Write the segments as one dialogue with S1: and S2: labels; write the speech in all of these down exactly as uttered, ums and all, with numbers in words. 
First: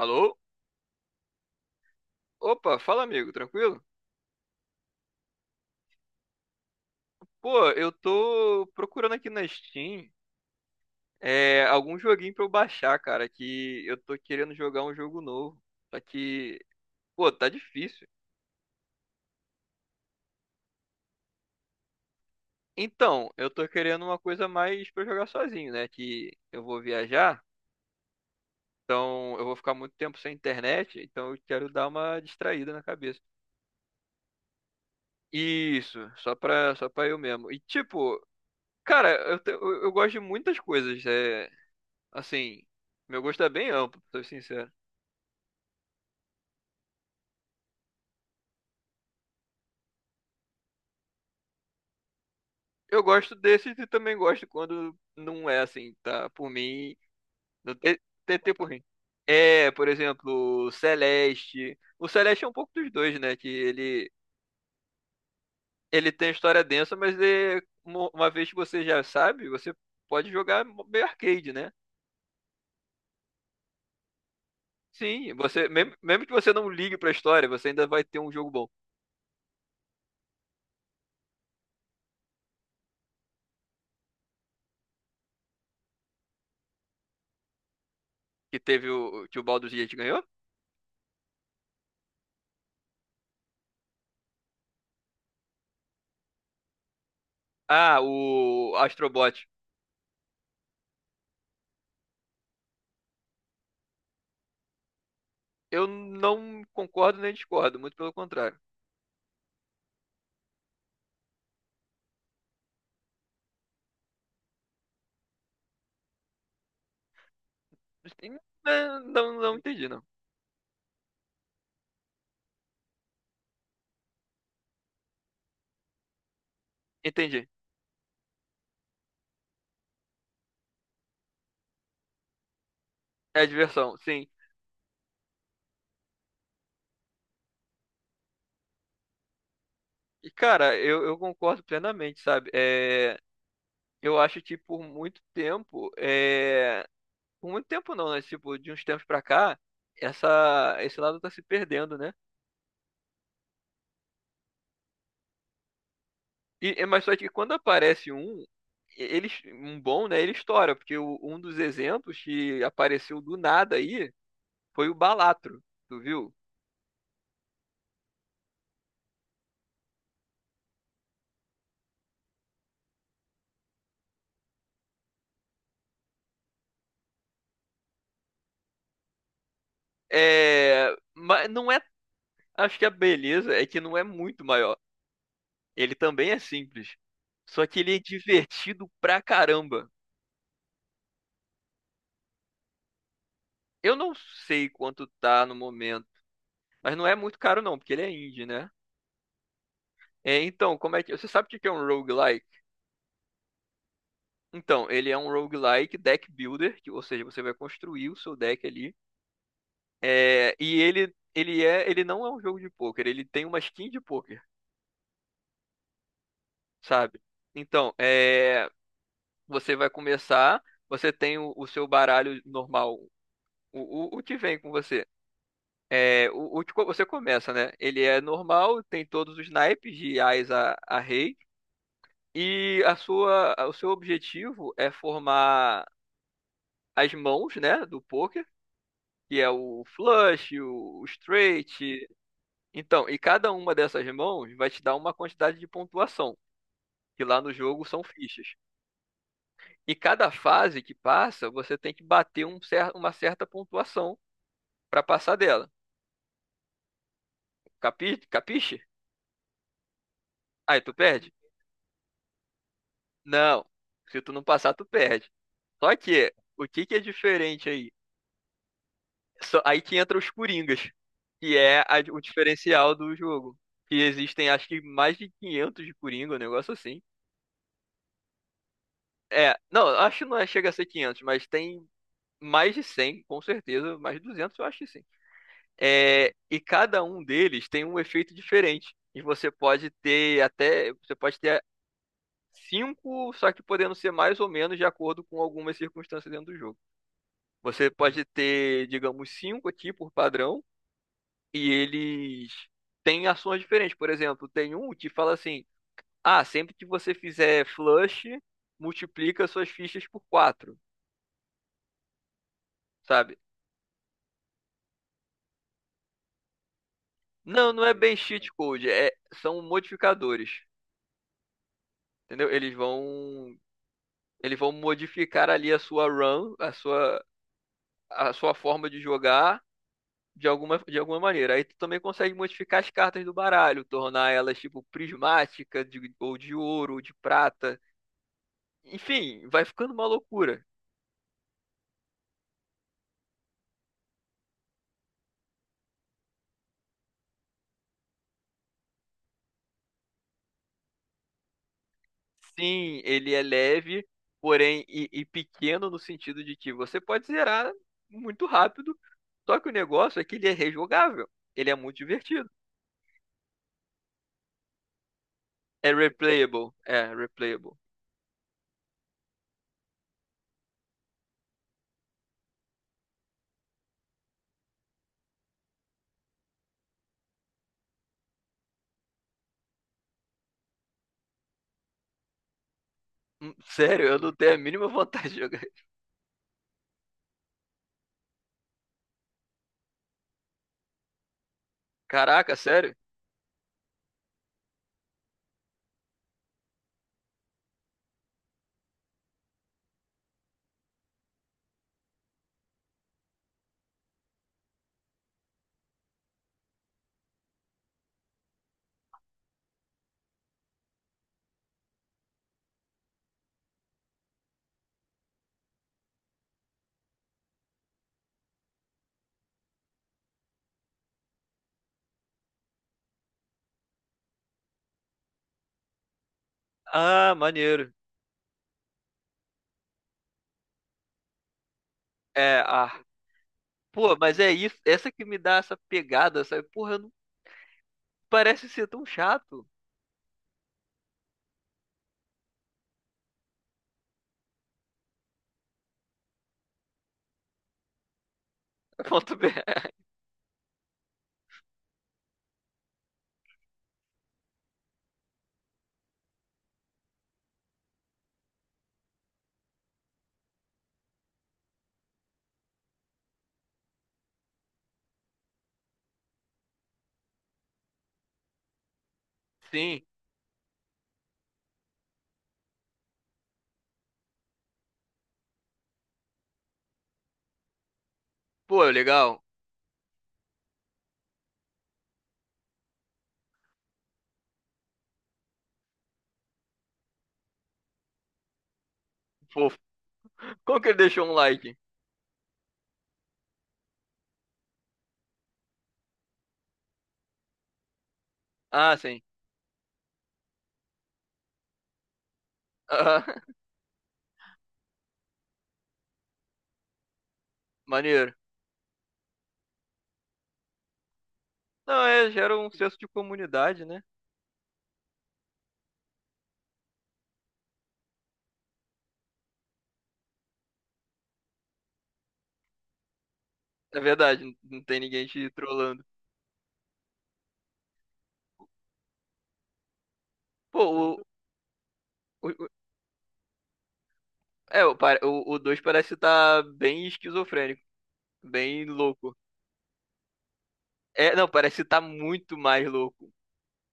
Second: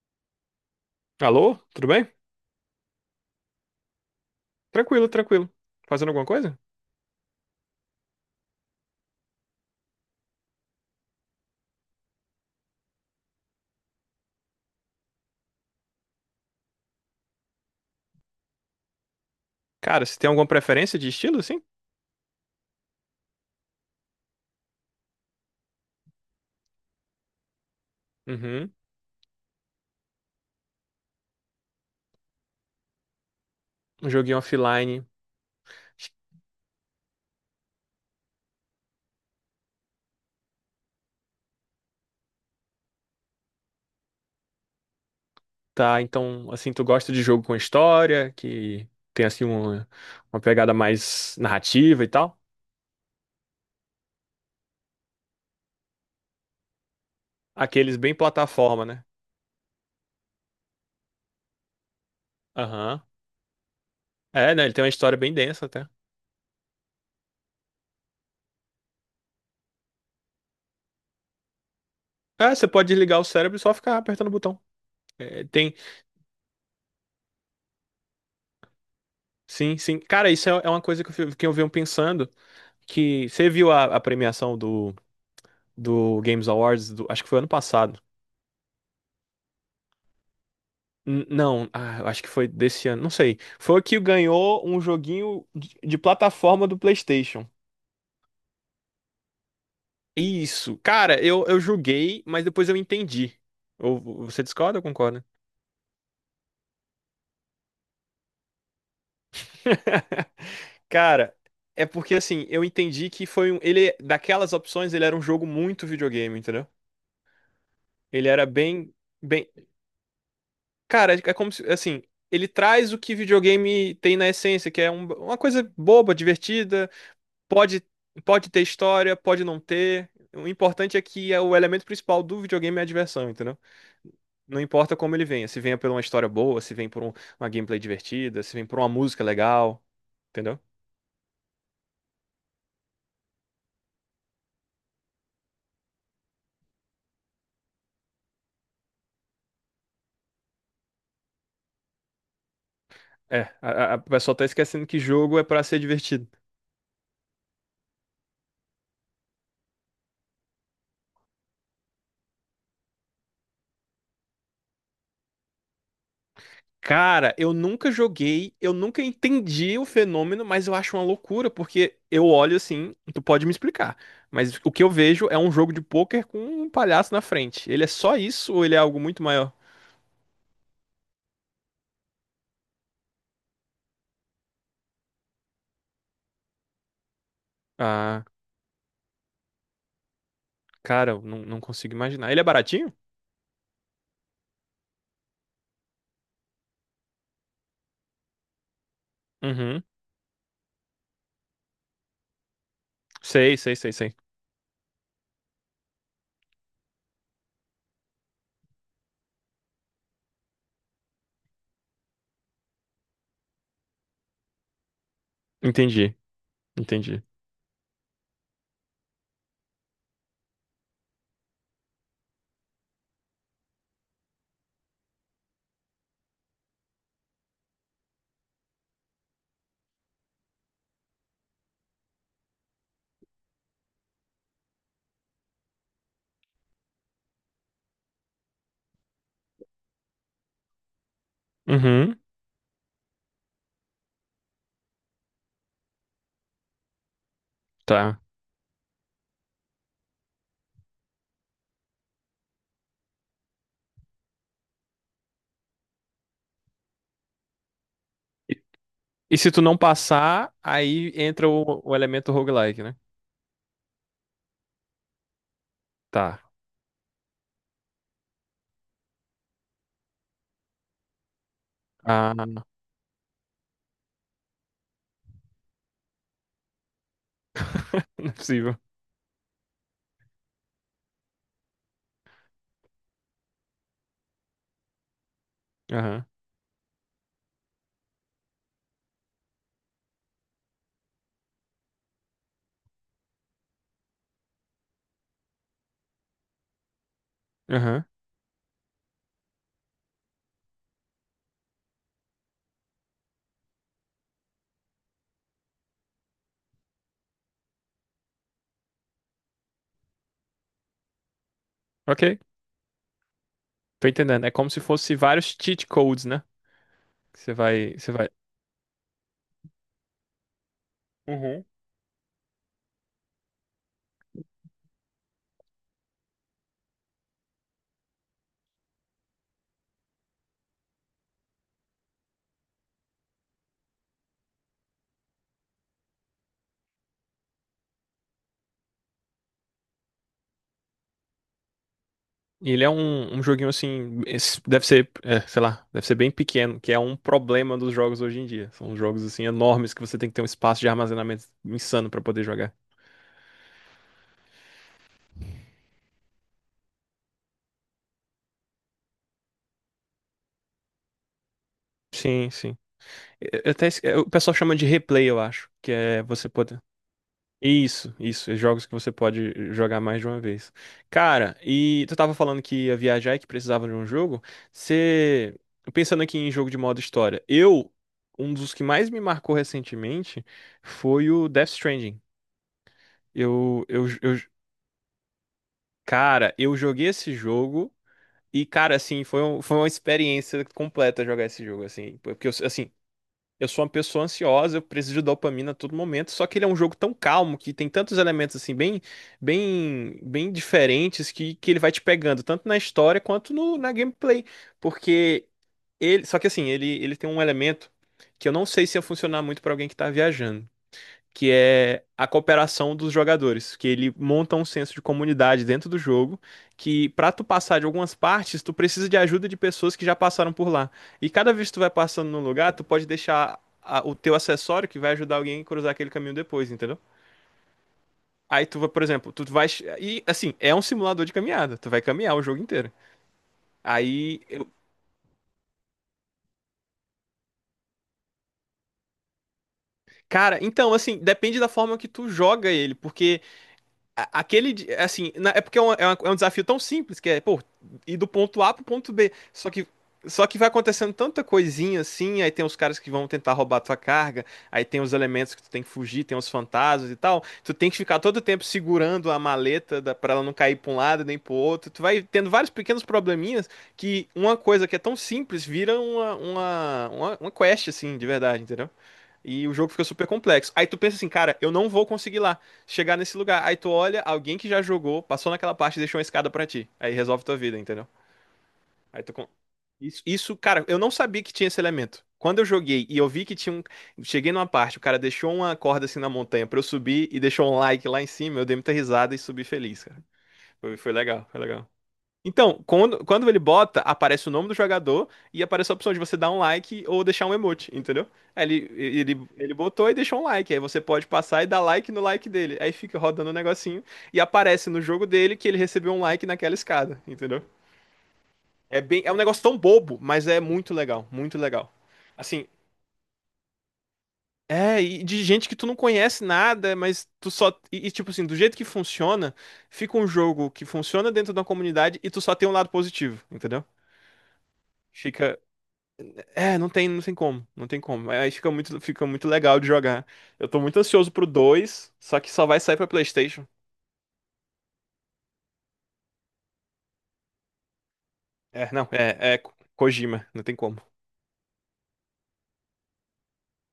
S1: Alô?
S2: Alô? Tudo bem?
S1: Opa, fala amigo, tranquilo?
S2: Tranquilo, tranquilo. Fazendo alguma coisa?
S1: Pô, eu tô procurando aqui na Steam é, algum joguinho pra eu baixar, cara, que eu tô querendo jogar um jogo novo. Só que, pô, tá difícil.
S2: Cara, você tem alguma preferência de estilo, assim?
S1: Então, eu tô querendo uma coisa mais pra eu jogar sozinho, né? Que eu vou viajar,
S2: Uhum.
S1: então eu vou ficar muito tempo sem internet, então eu quero dar uma distraída na cabeça.
S2: Um joguinho offline.
S1: Isso, só pra, só pra eu mesmo. E tipo, cara, eu, te- eu, eu gosto de muitas coisas. é, Assim, meu gosto é bem amplo, pra ser sincero.
S2: Tá, então, assim, tu gosta de jogo com história, que tem, assim, uma, uma pegada mais narrativa e tal?
S1: Eu gosto desses e também gosto quando não é assim, tá? Por mim, não
S2: Aqueles
S1: tem,
S2: bem
S1: tem tempo ruim.
S2: plataforma, né?
S1: É, por exemplo, o Celeste. O Celeste é um pouco dos
S2: Aham.
S1: dois, né? Que ele,
S2: É, né? Ele tem uma história bem densa até.
S1: ele tem história densa, mas é, uma uma vez que você já sabe, você pode jogar meio arcade, né?
S2: É, você pode desligar o cérebro e só ficar apertando o botão.
S1: Sim,
S2: É,
S1: você
S2: tem.
S1: mesmo, mesmo que você não ligue pra história, você ainda vai ter um jogo bom.
S2: Sim, sim. Cara, isso é é uma coisa que eu, fi- que eu venho pensando. Que você viu a, a premiação do, do Games Awards, do- acho que foi ano passado.
S1: Que teve o que o Baldur's Gate ganhou?
S2: N- Não, ah, eu acho que foi desse ano, não sei. Foi o que ganhou um joguinho de, de plataforma do PlayStation.
S1: Ah, o Astrobot.
S2: Isso, cara, eu, eu julguei, mas depois eu entendi. Ou você discorda ou concorda?
S1: Eu não concordo nem discordo, muito pelo contrário.
S2: Cara, é porque assim, eu entendi que foi um. Ele, daquelas opções, ele era um jogo muito videogame, entendeu? Ele
S1: Assim,
S2: era bem,
S1: né, não,
S2: bem.
S1: não entendi, não.
S2: Cara, é como se, assim, ele traz o que videogame tem na essência, que é um- uma coisa boba, divertida.
S1: Entendi.
S2: Pode, pode ter história, pode não ter. O importante é que é o elemento principal do videogame é a diversão,
S1: É
S2: entendeu?
S1: diversão, sim.
S2: Não importa como ele venha, se venha por uma história boa, se vem por um- uma gameplay divertida, se vem por uma música legal,
S1: E,
S2: entendeu?
S1: cara, eu, eu concordo plenamente, sabe? É, eu acho que por muito tempo, é, por muito tempo não, né? Tipo, de uns tempos pra cá, essa, esse lado tá se perdendo, né?
S2: É, a, a a pessoa tá esquecendo que jogo é pra ser divertido.
S1: E, é, mas só que quando aparece um, ele, um bom, né? Ele estoura, porque o- um dos exemplos que apareceu do nada aí foi o Balatro, tu viu?
S2: Cara, eu nunca joguei, eu nunca entendi o fenômeno, mas eu acho uma loucura, porque eu olho assim, tu pode me explicar, mas o que eu vejo é um jogo de pôquer com um palhaço na frente. Ele é só isso ou ele é algo muito maior?
S1: É, mas não é Acho que a beleza é que não é muito maior. Ele também é simples. Só que ele é
S2: Ah.
S1: divertido pra caramba.
S2: Cara, eu não, não consigo imaginar. Ele é baratinho?
S1: Eu não sei quanto tá no momento, mas não é muito caro não, porque ele é indie, né?
S2: Uhum.
S1: É, então, como é que... Você sabe o que que é um roguelike?
S2: Sei, sei, sei, sei.
S1: Então, ele é um roguelike deck builder, que- ou seja, você vai construir o seu deck ali. É, e ele, ele é, ele não é um jogo de pôquer, ele tem uma skin de pôquer,
S2: Entendi,
S1: sabe?
S2: entendi.
S1: Então, é, você vai começar, você tem o, o seu baralho normal. O, o, o que vem com você? É, o, o que co- você começa, né? Ele é normal, tem todos os naipes de ás a, a rei. E a sua, o seu objetivo é formar as mãos, né, do poker, que é o flush, o, o straight.
S2: Uhum,
S1: Então, e cada uma dessas mãos vai te dar uma quantidade de pontuação, que lá no jogo são
S2: tá.
S1: fichas. E cada fase que passa, você tem que bater um cer uma certa pontuação para passar dela. Capi,
S2: E,
S1: capiche?
S2: e se tu não passar,
S1: Aí tu
S2: aí
S1: perde.
S2: entra o, o elemento roguelike, né?
S1: Não, se tu não passar, tu perde. Só que,
S2: Tá.
S1: o que que é diferente aí? Só- aí que entra os Coringas, que é a- o
S2: Ah, não
S1: diferencial do jogo. Que existem, acho que mais de quinhentos de Coringa, um negócio assim.
S2: é possível.
S1: É, não, acho que não é- chega a ser quinhentos, mas tem mais de cem, com certeza, mais de duzentos, eu acho que sim.
S2: Aham,
S1: É, e cada um deles tem um efeito diferente. E você pode ter até, você pode ter cinco, só que podendo ser mais ou menos de acordo com algumas circunstâncias dentro do jogo. Você
S2: aham.
S1: pode ter, digamos, cinco aqui por padrão, e eles têm ações diferentes. Por exemplo, tem um que fala assim: ah, sempre que você fizer flush, multiplica suas fichas por quatro,
S2: Ok,
S1: sabe?
S2: tô entendendo. É como se fosse vários cheat codes, né? Que você
S1: Não, não
S2: vai,
S1: é
S2: você
S1: bem
S2: vai.
S1: cheat code, é, são modificadores,
S2: Uhum.
S1: entendeu? Eles vão, eles vão modificar ali a sua run, a sua, a sua forma de jogar de alguma, de alguma maneira. Aí tu também consegue modificar as cartas do baralho, tornar elas tipo prismática, de- ou de ouro, ou de prata. Enfim, vai ficando uma loucura.
S2: E ele é um, um joguinho assim, esse deve ser, é, sei lá, deve ser bem pequeno, que é um problema dos jogos hoje em dia. São jogos assim enormes que você tem que ter um espaço de armazenamento insano pra poder jogar.
S1: Sim, ele é leve, porém, e, e pequeno no sentido de que você pode zerar muito rápido, só que o negócio é que ele é rejogável. Ele é muito divertido.
S2: Sim, sim. Eu- eu até esque- o pessoal chama de replay, eu acho,
S1: É
S2: que é você
S1: replayable.
S2: poder.
S1: É, replayable.
S2: Isso, isso, é jogos que você pode jogar mais de uma vez. Cara, e tu tava falando que ia viajar e que precisava de um jogo. Você, pensando aqui em jogo de modo história, eu, um dos que mais me marcou recentemente foi o Death Stranding.
S1: Hum,
S2: Eu,
S1: Sério,
S2: eu,
S1: eu não
S2: eu,
S1: tenho a mínima vontade de jogar.
S2: Cara, eu joguei esse jogo e, cara, assim, foi, um- foi uma experiência completa jogar esse jogo, assim, porque, eu-
S1: Caraca,
S2: assim,
S1: sério?
S2: eu sou uma pessoa ansiosa, eu preciso de dopamina a todo momento, só que ele é um jogo tão calmo que tem tantos elementos assim bem bem bem diferentes que, que ele vai te pegando tanto na história quanto no, na gameplay, porque ele, só que assim, ele ele tem um elemento que eu não sei se ia funcionar muito pra alguém que tá viajando, que é a cooperação dos jogadores, que ele monta um senso de comunidade dentro do jogo, que pra tu passar de algumas partes, tu precisa de ajuda de pessoas que já passaram por lá. E cada vez que tu vai passando num lugar, tu pode deixar a- o teu acessório que vai ajudar alguém a cruzar aquele caminho depois, entendeu?
S1: Ah, maneiro.
S2: Aí tu vai, por exemplo, tu vai e assim, é um simulador de caminhada, tu vai caminhar o
S1: É,
S2: jogo inteiro.
S1: ah, pô, mas
S2: Aí,
S1: é
S2: eu-
S1: isso, essa que me dá essa pegada, sabe? Porra, não parece ser tão chato.
S2: Cara, então assim, depende da forma que tu joga ele, porque a- aquele, di- assim, na- é porque é, uma- é uma- é um desafio tão simples que é, pô, ir do ponto A pro ponto B.
S1: Ponto B.
S2: Só que, só que vai acontecendo tanta coisinha assim, aí tem os caras que vão tentar roubar a tua carga, aí tem os elementos que tu tem que fugir, tem os fantasmas e tal. Tu tem que ficar todo tempo segurando a maleta da, pra ela não cair pra um lado nem pro outro. Tu vai tendo vários pequenos probleminhas, que uma coisa que é tão simples vira uma, uma, uma, uma quest, assim, de verdade, entendeu? E o jogo
S1: Sim.
S2: fica super complexo. Aí tu pensa assim, cara, eu não vou conseguir lá chegar nesse lugar. Aí tu olha alguém que já jogou, passou naquela parte e deixou uma escada pra ti. Aí resolve tua vida, entendeu?
S1: Pô,
S2: Aí tu
S1: legal.
S2: con- isso, isso, cara, eu não sabia que tinha esse elemento. Quando eu joguei e eu vi que tinha um. Cheguei numa parte, o cara deixou uma corda assim na montanha pra eu subir e deixou um like lá em cima, eu dei muita risada e subi
S1: Fofo.
S2: feliz, cara.
S1: Como que
S2: Foi,
S1: ele
S2: foi
S1: deixou um
S2: legal, foi
S1: like?
S2: legal. Então, quando, quando ele bota, aparece o nome do jogador e aparece a opção de você dar um like ou deixar um emote, entendeu? Aí
S1: Ah,
S2: Ele,
S1: sim.
S2: ele, ele botou e deixou um like. Aí você pode passar e dar like no like dele. Aí fica
S1: Ah,
S2: rodando o negocinho e aparece no jogo dele que ele recebeu um like naquela escada, entendeu?
S1: maneiro.
S2: É bem, é um negócio tão bobo, mas é muito legal, muito legal.
S1: Não, é, gera
S2: Assim,
S1: um senso de comunidade, né?
S2: é, e de gente que tu não conhece nada, mas tu só. E, e, tipo assim, do jeito que funciona, fica um jogo que funciona dentro da comunidade e tu só tem um lado positivo, entendeu?
S1: É verdade, não não tem ninguém te
S2: Fica,
S1: trolando.
S2: é, não tem, não tem como, não tem como. Aí fica muito, fica muito legal de jogar. Eu tô
S1: Pô,
S2: muito
S1: o,
S2: ansioso pro dois. Só
S1: o,
S2: que só
S1: o-
S2: vai sair pra PlayStation.
S1: é, o, pare- o, o dois parece estar bem esquizofrênico, bem
S2: É, não,
S1: louco.
S2: é, é Ko- Kojima, não tem como.
S1: É, não, parece estar muito mais louco.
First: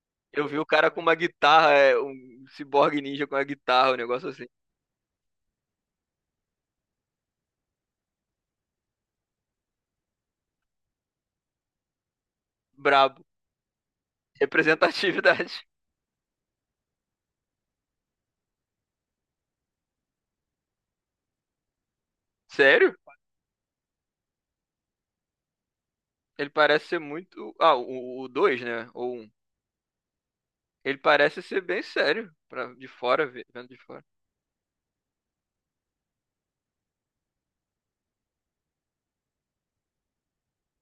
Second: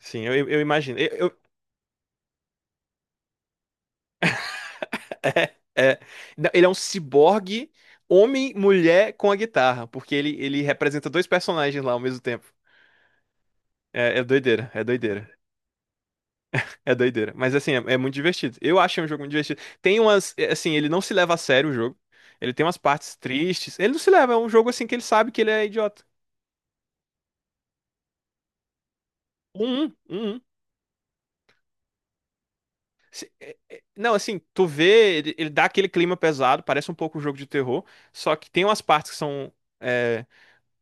S2: Sim,
S1: Eu
S2: eu,
S1: vi
S2: eu
S1: o cara
S2: imagino.
S1: com
S2: Eu-
S1: uma
S2: eu-
S1: guitarra, é, um ciborgue ninja com uma guitarra, um negócio assim.
S2: é, é. Não, ele é um ciborgue, homem, mulher com a guitarra, porque ele, ele representa dois personagens lá ao mesmo tempo.
S1: Brabo.
S2: É, é doideira, é doideira,
S1: Representatividade.
S2: é doideira. Mas assim, é, é muito divertido. Eu achei um jogo muito divertido. Tem umas, é, assim, ele não se leva a sério o jogo. Ele tem umas
S1: Sério?
S2: partes tristes. Ele não se leva, é um jogo assim que ele sabe que ele é idiota.
S1: Ele parece ser muito. Ah, o dois né? Ou um.
S2: Um, um, um.
S1: Ele parece ser bem sério. Pra... De fora,
S2: Se-
S1: ve-
S2: é-
S1: vendo de
S2: é-
S1: fora.
S2: Não, assim, tu vê, ele, ele dá aquele clima pesado, parece um pouco um jogo de terror, só que tem umas partes que são é,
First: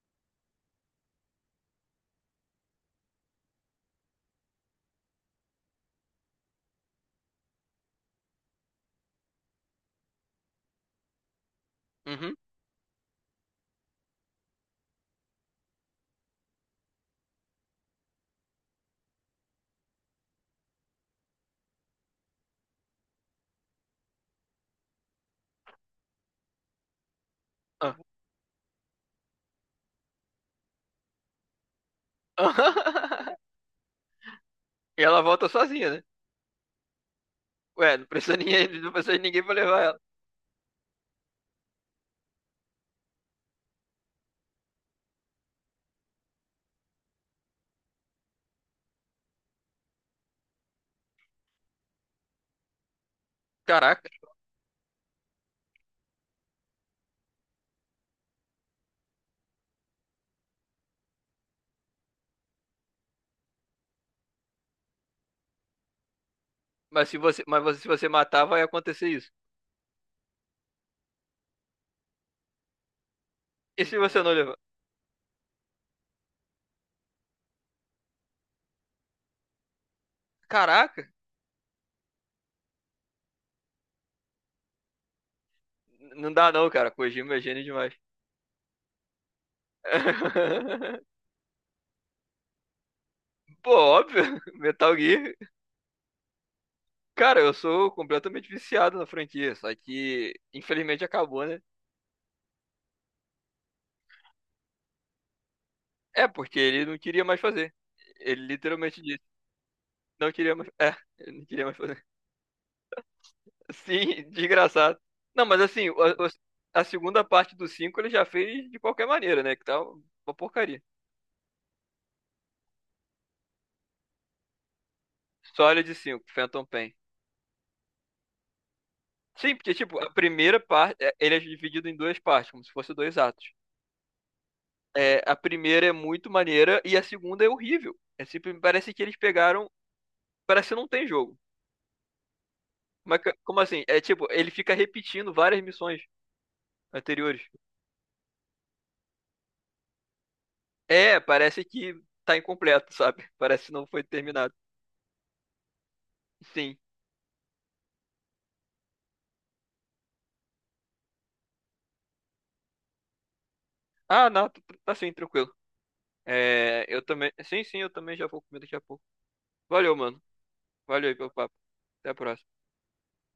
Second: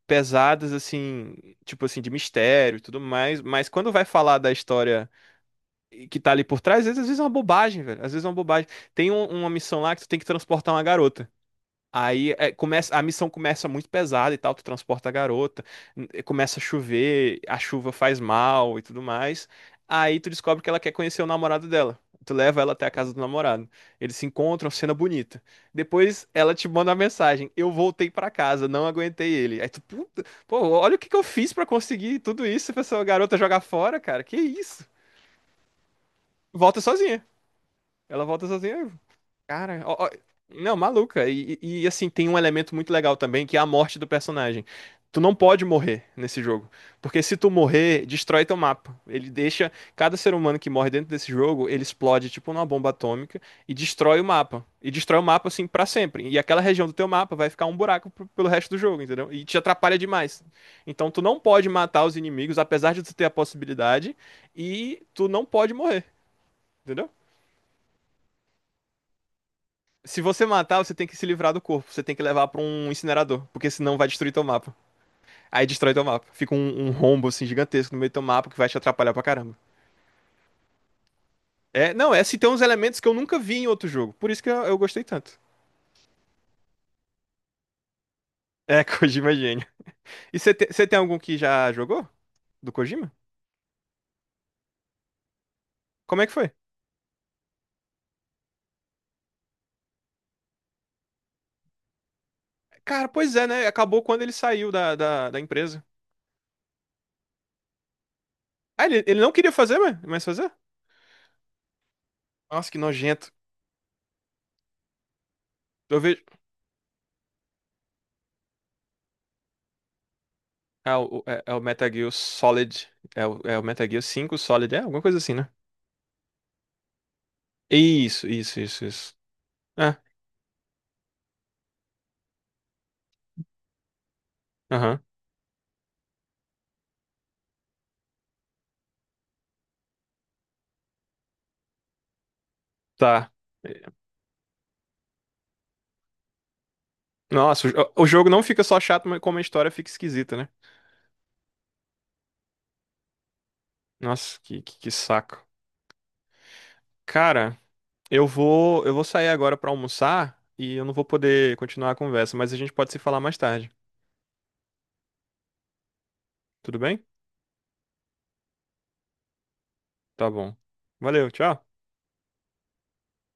S2: pesadas, assim, tipo assim, de mistério e tudo mais, mas quando vai falar da história que tá ali por trás, às vezes, às vezes é uma bobagem, velho, às vezes é uma bobagem. Tem um- uma missão lá que tu tem que transportar uma garota. Aí
S1: Uhum.
S2: é, começa, a missão começa muito pesada e tal, tu transporta a garota, n- começa a chover, a chuva faz mal e tudo mais. Aí tu descobre que ela quer conhecer o namorado dela. Tu leva ela até a casa do namorado. Eles se encontram, cena bonita. Depois ela te manda uma mensagem: eu
S1: Ah.
S2: voltei pra casa, não aguentei ele. Aí tu, puta, pô, olha o que que eu fiz pra conseguir tudo isso, pra essa garota jogar fora, cara. Que isso?
S1: E ela volta sozinha, né?
S2: Volta sozinha.
S1: Ué, não
S2: Ela
S1: precisa
S2: volta
S1: ninguém,
S2: sozinha.
S1: não precisa de ninguém pra levar
S2: Cara,
S1: ela.
S2: ó- ó- não, maluca. E, e- e, assim, tem um elemento muito legal também, que é a morte do personagem. Tu não pode morrer nesse jogo, porque se tu morrer, destrói teu mapa. Ele deixa cada ser humano que morre dentro desse jogo, ele explode tipo numa bomba atômica e
S1: Caraca.
S2: destrói o mapa. E destrói o mapa assim pra sempre. E aquela região do teu mapa vai ficar um buraco pro- pelo resto do jogo, entendeu? E te atrapalha demais. Então tu não pode matar os inimigos, apesar de tu ter a possibilidade, e tu não pode morrer,
S1: Mas
S2: entendeu?
S1: se você, mas você- se você matar, vai acontecer isso.
S2: Se você matar, você tem que se livrar do corpo. Você tem que levar pra um incinerador, porque
S1: E se
S2: senão vai
S1: você não
S2: destruir teu
S1: levar?
S2: mapa. Aí destrói teu mapa. Fica um, um rombo assim gigantesco no meio do teu mapa que vai te atrapalhar pra caramba.
S1: Caraca.
S2: É, não, é se tem uns elementos que eu nunca vi em outro jogo. Por isso que eu, eu gostei tanto.
S1: N- não dá não, cara. Kojima é gênio demais.
S2: É, Kojima é gênio. E você te- você tem algum que já jogou? Do Kojima?
S1: Pô, óbvio. Metal Gear.
S2: Como é que foi?
S1: Cara, eu sou completamente viciado na franquia. Só que, infelizmente, acabou, né?
S2: Cara, pois é, né? Acabou quando ele saiu da, da, da empresa.
S1: É, porque ele não queria mais fazer. Ele
S2: Ah,
S1: literalmente
S2: ele,
S1: disse,
S2: ele não queria fazer, mas mas
S1: não
S2: fazer?
S1: queria mais. É, ele não queria mais fazer.
S2: Nossa, que nojento.
S1: Sim, desgraçado. Não, mas assim,
S2: Eu vejo.
S1: a, a- a segunda parte do cinco ele já fez de qualquer maneira, né? Que tá uma porcaria.
S2: Ah, o- é, é o Metal Gear Solid. É o, é o Metal Gear cinco Solid, é alguma coisa assim, né?
S1: Sólido de cinco, Phantom Pain.
S2: Isso, isso, isso, isso.
S1: Sim, porque,
S2: É,
S1: tipo, a primeira parte, é, ele é dividido em duas partes, como se fossem dois atos.
S2: aham,
S1: É, a primeira é muito maneira e a segunda é horrível. É sempre, parece que eles pegaram. Parece que não tem jogo. Mas,
S2: tá.
S1: que- como assim? É tipo, ele fica repetindo várias missões anteriores.
S2: Nossa, o, jo- o jogo não fica só chato, mas como a história fica esquisita, né?
S1: É, parece que tá incompleto, sabe? Parece que não foi
S2: Nossa,
S1: terminado.
S2: que, que, que saco.
S1: Sim.
S2: Cara, eu vou, eu vou sair agora pra almoçar e eu não vou poder continuar a conversa, mas a gente pode se falar mais tarde.
S1: Ah, não, tá tá sim, tranquilo.
S2: Tudo
S1: É, eu
S2: bem?
S1: também. Sim, sim, eu também já vou comer daqui a pouco. Valeu, mano.
S2: Tá bom.
S1: Valeu aí pelo
S2: Valeu,
S1: papo.
S2: tchau.
S1: Até a próxima.